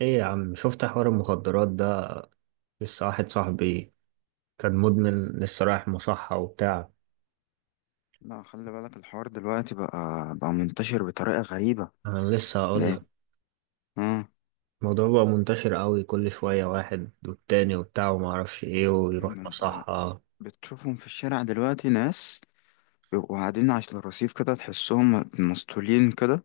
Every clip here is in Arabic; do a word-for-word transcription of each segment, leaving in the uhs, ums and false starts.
ايه يا عم، شفت حوار المخدرات ده؟ لسه واحد صاحبي كان مدمن، لسه رايح مصحة وبتاع. لا خلي بالك الحوار دلوقتي بقى بقى منتشر بطريقة غريبة. انا لسه هقول بقت. لك. اه. الموضوع بقى منتشر قوي، كل شوية واحد والتاني وبتاع وما اعرفش ايه ويروح ما انت مصحة. بتشوفهم في الشارع دلوقتي، ناس بيبقوا قاعدين على الرصيف كده، تحسهم مسطولين كده،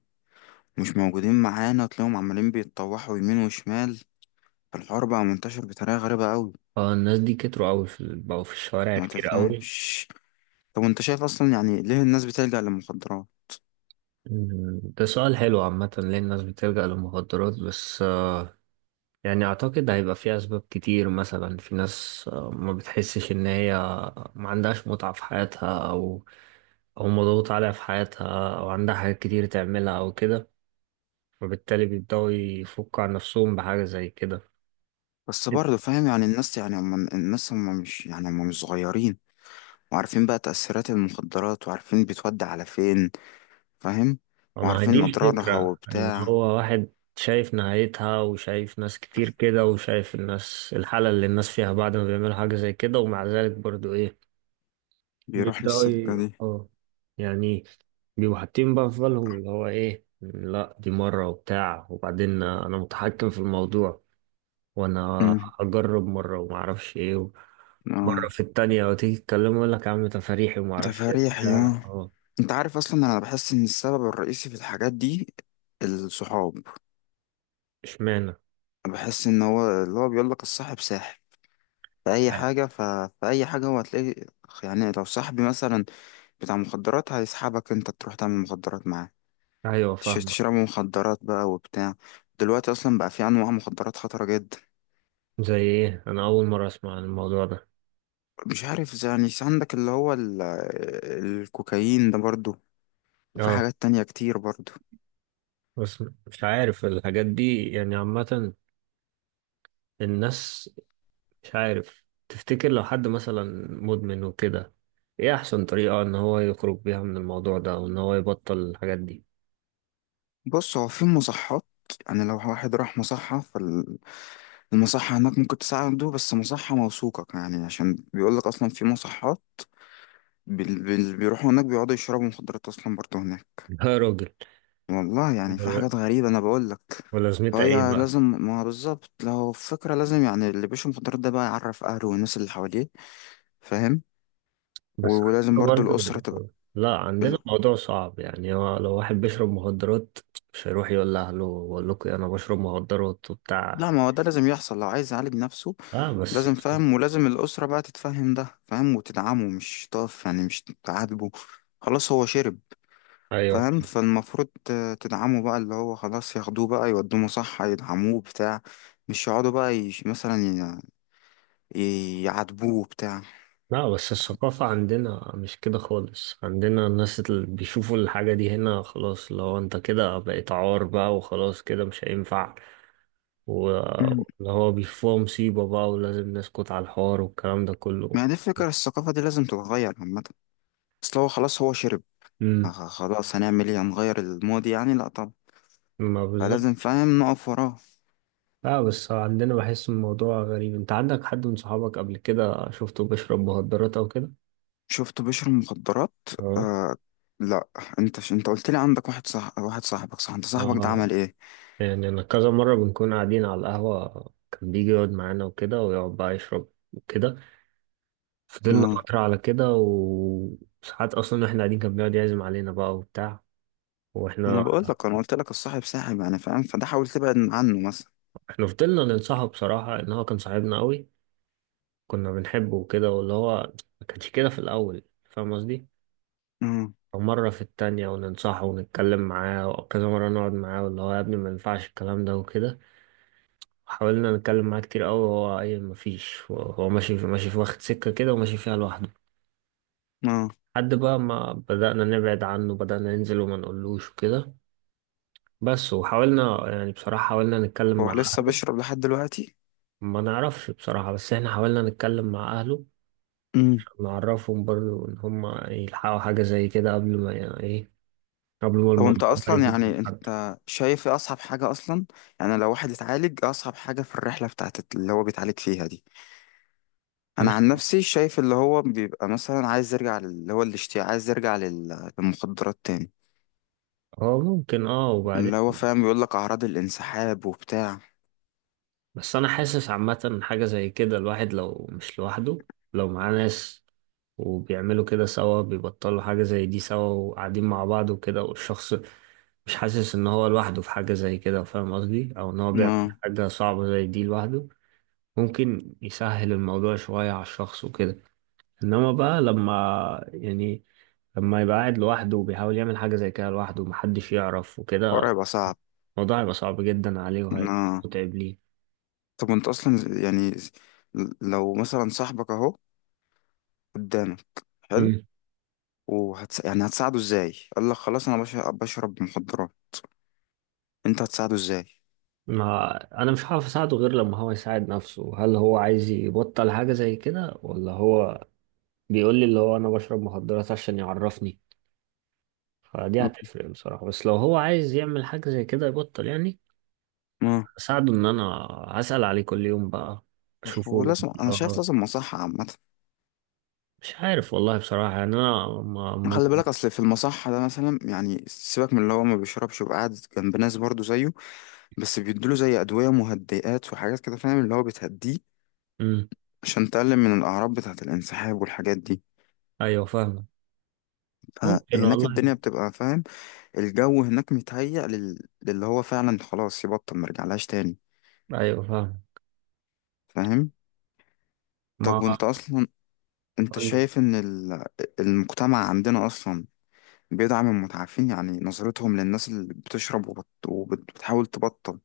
مش موجودين معانا، تلاقيهم عمالين بيتطوحوا يمين وشمال. الحوار بقى منتشر بطريقة غريبة قوي. فالناس دي كتروا قوي، في بقوا في الشوارع ما كتير قوي. تفهمش. طب انت شايف اصلا يعني ليه الناس بتلجأ للمخدرات؟ أمم، ده سؤال حلو عامة، ليه الناس بتلجأ للمخدرات؟ بس آه، يعني أعتقد هيبقى فيه أسباب كتير. مثلا في ناس آه، ما بتحسش إن هي ما عندهاش متعة في حياتها، أو او مضغوط عليها في حياتها، او عندها حاجات كتير تعملها او كده، وبالتالي بيبدأوا يفكوا عن نفسهم بحاجة زي كده. بس برضه فاهم، يعني الناس، يعني هم الناس هم مش، يعني هم مش صغيرين وعارفين بقى تأثيرات المخدرات، وعارفين بتودي على فين، فاهم، ما هي دي وعارفين أضرارها الفكرة، ان وبتاع. هو واحد شايف نهايتها وشايف ناس كتير كده، وشايف الناس الحالة اللي الناس فيها بعد ما بيعملوا حاجة زي كده، ومع ذلك برضو ايه، بيروح بيبدأوا للستة ي- دي. اه يعني بيبقوا حاطين بقى في بالهم اللي هو ايه، لا دي مرة وبتاع، وبعدين انا متحكم في الموضوع، وانا امم. هجرب مرة ومعرفش ايه، مرة اه. في التانية. وتيجي تتكلم يقول لك يا عم تفاريحي وما اعرفش إيه تفاريح وبتاع. يا. اه. انت عارف اصلا، انا بحس ان السبب الرئيسي في الحاجات دي الصحاب. اشمعنى؟ بحس ان هو اللي هو بيقول لك الصاحب ساحب. في اي حاجه ف... في اي حاجه هو هتلاقي، يعني لو صاحبي مثلا بتاع مخدرات، هيسحبك انت تروح تعمل مخدرات معاه، ايوه تش- فاهمك. تشربوا مخدرات بقى وبتاع. دلوقتي اصلا بقى في انواع مخدرات خطره جدا. زي ايه؟ انا اول مرة اسمع عن الموضوع ده. مش عارف، زي- يعني عندك اللي هو ال... الكوكايين ده برضو، في اه. حاجات تانية كتير برضو. بس مش عارف الحاجات دي يعني عامة. الناس مش عارف، تفتكر لو حد مثلا مدمن وكده، ايه احسن طريقة ان هو يخرج بيها من الموضوع ده وان هو يبطل الحاجات دي؟ بص هو في مصحات، يعني لو واحد راح مصحة، فالمصحة هناك ممكن تساعده، بس مصحة موثوقة يعني، عشان بيقولك أصلا في مصحات بال- بال- بيروحوا هناك بيقعدوا يشربوا مخدرات أصلا برضو هناك. يا راجل. والله يعني في ولا- حاجات غريبة أنا بقولك. ولازمتها ايه فهي بقى؟ لازم، ما بالظبط، لو فكرة لازم يعني اللي بيشرب مخدرات ده بقى يعرف أهله والناس اللي حواليه، فاهم. و- بس ولازم برضو عندنا الأسرة برضو، تبقى. لا عندنا موضوع صعب يعني، هو لو واحد بيشرب مخدرات مش هيروح يقول لأهله بقول لكم أنا بشرب مخدرات وبتاع. لا ما هو ده لازم يحصل لو عايز يعالج نفسه. اه بس. لازم، فاهم، ولازم الأسرة بقى تتفهم ده، فاهم، وتدعمه، مش تقف يعني، مش تعاتبه، خلاص هو شرب، أيوه. فاهم. فالمفروض ت- تدعمه بقى، اللي هو خلاص ياخدوه بقى يودوه مصحة، يدعموه بتاع مش يقعدوا بقى يش مثلا ي- ي- يعاتبوه بتاع لا بس الثقافة عندنا مش كده خالص، عندنا الناس اللي بيشوفوا الحاجة دي هنا خلاص لو أنت كده بقيت عار بقى، وخلاص كده مش هينفع. مم. واللي هو بيشوفوها مصيبة بقى، ولازم نسكت على الحوار والكلام ده كله. ما هي دي الفكرة، الثقافة دي لازم تتغير عامة. أصل هو خلاص هو شرب، امم. خ- خلاص هنعمل ايه؟ هنغير الماضي يعني؟ لأ طبعا. ما بالظبط. فلازم، فاهم، نقف وراه. لا بس عندنا بحس الموضوع غريب. انت عندك حد من صحابك قبل كده شفته بيشرب مخدرات او كده؟ شفت بشر المخدرات؟ اه. آه. لا، انت ش... انت قلت لي عندك واحد، صح؟ واحد صاحبك، صح؟ انت صاحبك ده اه عمل ايه؟ يعني انا كذا مرة بنكون قاعدين على القهوة، كان بيجي يقعد معانا وكده ويقعد بقى يشرب وكده. فضلنا اه. فترة على كده، وساعات اصلا واحنا قاعدين كان بيقعد يعزم علينا بقى وبتاع، انا واحنا بقول لك، انا قلت لك الصاحب ساحب، يعني فاهم، فده حاول تبعد عنه مثلا. احنا فضلنا ننصحه بصراحة، ان هو كان صاحبنا قوي، كنا بنحبه وكده، واللي هو ما كانش كده في الاول، فاهم قصدي؟ اه. مرة في التانية وننصحه ونتكلم معاه، وكذا مرة نقعد معاه واللي هو يا ابني ما ينفعش الكلام ده وكده. حاولنا نتكلم معاه كتير قوي، وهو اي مفيش، هو ماشي في ماشي، في واخد سكة كده وماشي فيها لوحده. اه. لحد بقى ما بدأنا نبعد عنه، بدأنا ننزل وما نقولوش وكده. بس وحاولنا يعني بصراحة حاولنا نتكلم هو مع لسه أهله. بيشرب لحد دلوقتي؟ ما نعرفش بصراحة، بس احنا حاولنا نتكلم مع أهله امم. عشان نعرفهم برضو، إن هما يلحقوا حاجة زي كده قبل ما يعني إيه، قبل ما طب انت الموضوع بقى اصلا يزيد من يعني، حد. انت شايف ايه اصعب حاجه اصلا؟ يعني لو واحد اتعالج، إيه اصعب حاجه في الرحله بتاعت اللي هو بيتعالج فيها دي؟ انا مش عن نفسي شايف اللي هو بيبقى مثلا عايز يرجع لل- اللي هو الاشتياق، عايز يرجع لل- للمخدرات تاني. هو ممكن، اه، وبعدين اللي هو فاهم، يقول لك اعراض الانسحاب وبتاع. بس انا حاسس عامة حاجة زي كده، الواحد لو مش لوحده، لو معاه ناس وبيعملوا كده سوا، بيبطلوا حاجة زي دي سوا وقاعدين مع بعض وكده، والشخص مش حاسس ان هو لوحده في حاجة زي كده، فاهم قصدي؟ او ان هو بيعمل ما حاجة صعبة زي دي لوحده. ممكن يسهل الموضوع شوية على الشخص وكده، انما بقى لما يعني لما يبقى قاعد لوحده وبيحاول يعمل حاجة زي كده لوحده ومحدش يعرف وكده، الحوار هيبقى صعب. الموضوع هيبقى صعب جدا عليه وهيبقى ما متعب ليه. طب انت اصلا يعني، لو مثلا صاحبك اهو قدامك، حلو، وهتس... يعني هتساعده ازاي؟ قال لك خلاص انا بش... بشرب مخدرات، انت هتساعده ازاي؟ ما انا مش عارف اساعده غير لما هو يساعد نفسه. هل هو عايز يبطل حاجة زي كده، ولا هو بيقول لي اللي هو انا بشرب مخدرات عشان يعرفني؟ فدي هتفرق بصراحة. بس لو هو عايز يعمل حاجة زي كده يبطل يعني، ما اساعده ان انا هسأل عليه كل يوم بقى، اشوفه. ولازم، انا شايف اه لازم مصحة عامة. مش عارف والله بصراحة، يعني انا ما ما خلي بالك اصل في المصحة ده مثلا، يعني سيبك من اللي هو ما بيشربش وقاعد جنب ناس برضه زيه، بس بيدوله زي ادوية مهدئات وحاجات كده، فاهم، اللي هو بتهديه مم. عشان تقلل من الأعراض بتاعة الانسحاب والحاجات دي. ايوه فاهم. ممكن فهناك والله. الدنيا بتبقى، فاهم، الجو هناك متهيأ لل... للي هو فعلا خلاص يبطل مرجعلهاش تاني، ايوه فاهم. فاهم. طب ما وانت أصلا، انت قول لي، شايف ان ال... المجتمع عندنا أصلا بيدعم المتعافين؟ يعني نظرتهم للناس اللي بتشرب وبت... وبتحاول تبطل،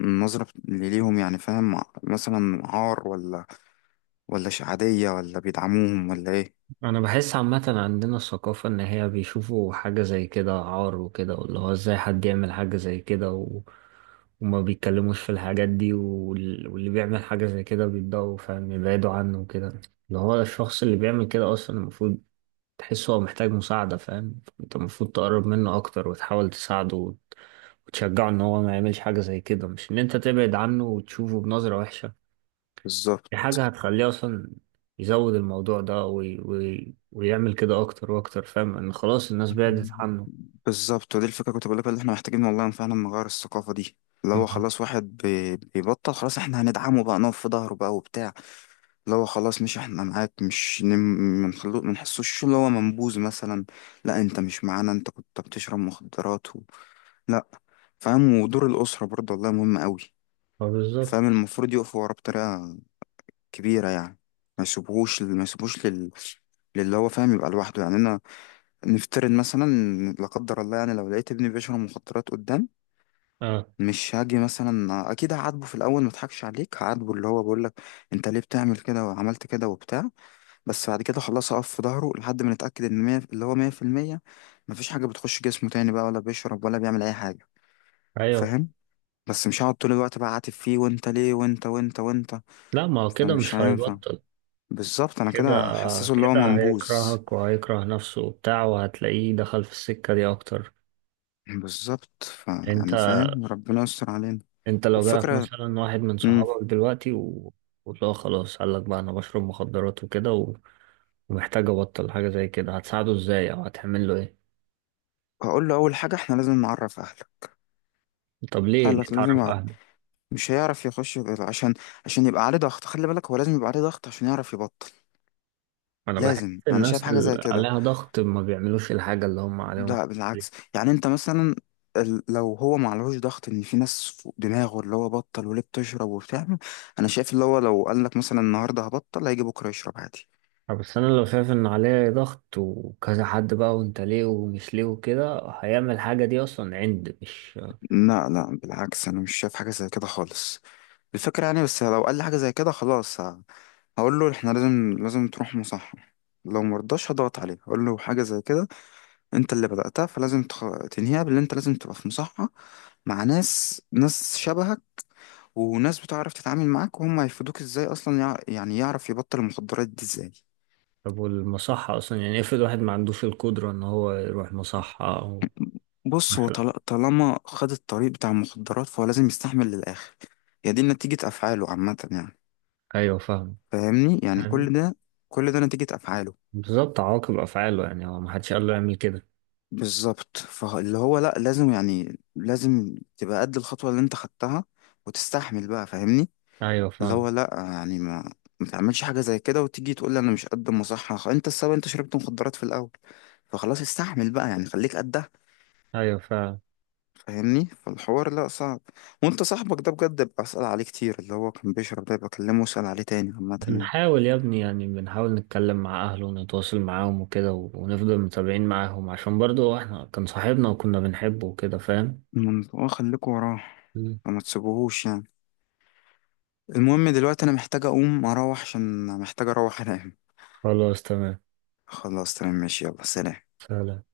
النظرة اللي ليهم يعني، فاهم، مثلا عار، ولا ولا ش- عادية، ولا بيدعموهم، ولا ايه؟ انا بحس عامة عندنا الثقافة ان هي بيشوفوا حاجة زي كده عار وكده، واللي هو ازاي حد يعمل حاجة زي كده و... وما بيتكلموش في الحاجات دي وال... واللي بيعمل حاجة زي كده بيتضايقوا فاهم، يبعدوا عنه وكده. اللي هو الشخص اللي بيعمل كده اصلا المفروض تحسه هو محتاج مساعدة، فاهم؟ انت المفروض تقرب منه اكتر وتحاول تساعده وت... وتشجعه ان هو ما يعملش حاجة زي كده، مش ان انت تبعد عنه وتشوفه بنظرة وحشة. بالظبط. دي حاجة هتخليه أصلا يزود الموضوع ده وي... وي... ويعمل كده أكتر وأكتر، فاهم، إن خلاص الناس بعدت عنه. بالظبط، ودي الفكرة كنت بقولك اللي احنا محتاجين والله فعلا نغير الثقافة دي. اللي هو مم. خلاص واحد بي- بيبطل، خلاص احنا هندعمه بقى، نقف في ظهره بقى وبتاع. اللي هو خلاص، مش احنا معاك، مش نم- منخلو منحسوش اللي هو منبوذ مثلا، لا انت مش معانا انت كنت بتشرب مخدرات و... لا. فاهم. ودور الأسرة برضه والله مهم قوي، اه بالظبط. فاهم، المفروض يقفوا وراه بطريقة كبيرة يعني، ما يسيبوهوش، ما يسيبوش لل... للي هو، فاهم، يبقى لوحده يعني. انا نفترض مثلا، لا قدر الله يعني، لو لقيت ابني بيشرب مخدرات قدام، اه. مش هاجي مثلا، اكيد هعاتبه في الاول ما اضحكش عليك، هعاتبه اللي هو بقول لك انت ليه بتعمل كده وعملت كده وبتاع، بس بعد كده خلاص اقف في ظهره لحد ما نتاكد ان مية اللي هو مية في المية مفيش حاجه بتخش جسمه تاني بقى، ولا بيشرب ولا بيعمل اي حاجه، ايوه. فاهم. بس مش هقعد طول الوقت بقى عاتب فيه، وانت ليه وانت وانت وانت، لا ما هو كده فمش مش هينفع. هيبطل. بالظبط، انا كده كده حسسه اللي هو كده منبوذ. هيكرهك وهيكره نفسه وبتاع، وهتلاقيه دخل في السكة دي اكتر. بالظبط. ف انت يعني فاهم، ربنا يستر علينا. انت لو جالك والفكره، مثلا واحد من امم، صحابك دلوقتي و... وتلاقيه خلاص قال لك بقى انا بشرب مخدرات وكده و... ومحتاج ابطل حاجة زي كده، هتساعده ازاي او هتعمل له ايه؟ هقول له اول حاجه احنا لازم نعرف اهلك. طب ليه قال ليه لك لازم تعرف اعرف. اهله؟ مش هيعرف يخش غير عشان، عشان يبقى عليه ضغط، خلي بالك هو لازم يبقى عليه ضغط عشان يعرف يبطل. انا بحس لازم، انا شايف الناس حاجه زي اللي كده. عليها ضغط ما بيعملوش الحاجة اللي هم عليهم. لا بالعكس، يعني انت مثلا، ال- لو هو ما عليهوش ضغط ان في ناس فوق دماغه اللي هو بطل وليه بتشرب وبتعمل، انا شايف اللي هو لو قال لك مثلا النهارده هبطل، هيجي بكره يشرب عادي. آه، بس انا لو شايف ان عليه ضغط وكذا حد بقى، وانت ليه ومش ليه وكده، هيعمل الحاجة دي اصلا عند مش. لا لا، بالعكس، انا مش شايف حاجه زي كده خالص. الفكره يعني، بس لو قال لي حاجه زي كده خلاص، ه- هقول له احنا لازم، لازم تروح مصحة. لو مرضاش هضغط عليه، هقول له حاجه زي كده، انت اللي بدأتها، فلازم تخ... تنهيها، باللي انت لازم تبقى في مصحة مع ناس، ناس شبهك، وناس بتعرف تتعامل معاك، وهم هيفيدوك ازاي اصلا يع... يعني يعرف يبطل المخدرات دي ازاي. طب والمصحة اصلا، يعني افرض واحد ما عندوش القدرة ان هو يروح مصحة او بص هو مثلا. طل... طالما خد الطريق بتاع المخدرات، فهو لازم يستحمل للآخر. هي دي نتيجة أفعاله عامة يعني، ايوه فاهم. فاهمني، يعني يعني كل ده، كل ده نتيجة أفعاله. بالظبط، عواقب افعاله يعني، هو ما حدش قال له يعمل كده. بالظبط، فاللي هو لأ، لازم يعني، لازم تبقى قد الخطوة اللي انت خدتها، وتستحمل بقى، فاهمني. ايوه اللي فاهم. هو لا يعني، ما ما تعملش حاجة زي كده وتيجي تقول لي انا مش قد المصحة، خ- انت السبب، انت شربت مخدرات في الاول، فخلاص استحمل بقى يعني، خليك قدها، ايوه فاهم. فاهمني. فالحوار لا صعب. وانت صاحبك ده بجد، ببقى اسأل عليه كتير، اللي هو كان بيشرب ده بكلمه، واسأل عليه تاني عامة يعني. بنحاول يا ابني، يعني بنحاول نتكلم مع أهله ونتواصل معاهم وكده و- ونفضل متابعين معاهم، عشان برضو احنا كان صاحبنا وكنا بنحبه وكده، فاهم. من- اه خليكوا وراه، مم. فما تسيبوهوش يعني. المهم دلوقتي انا محتاج اقوم اروح عشان محتاج اروح انام. خلاص تمام. خلاص تمام ماشي، يلا سلام. سلام.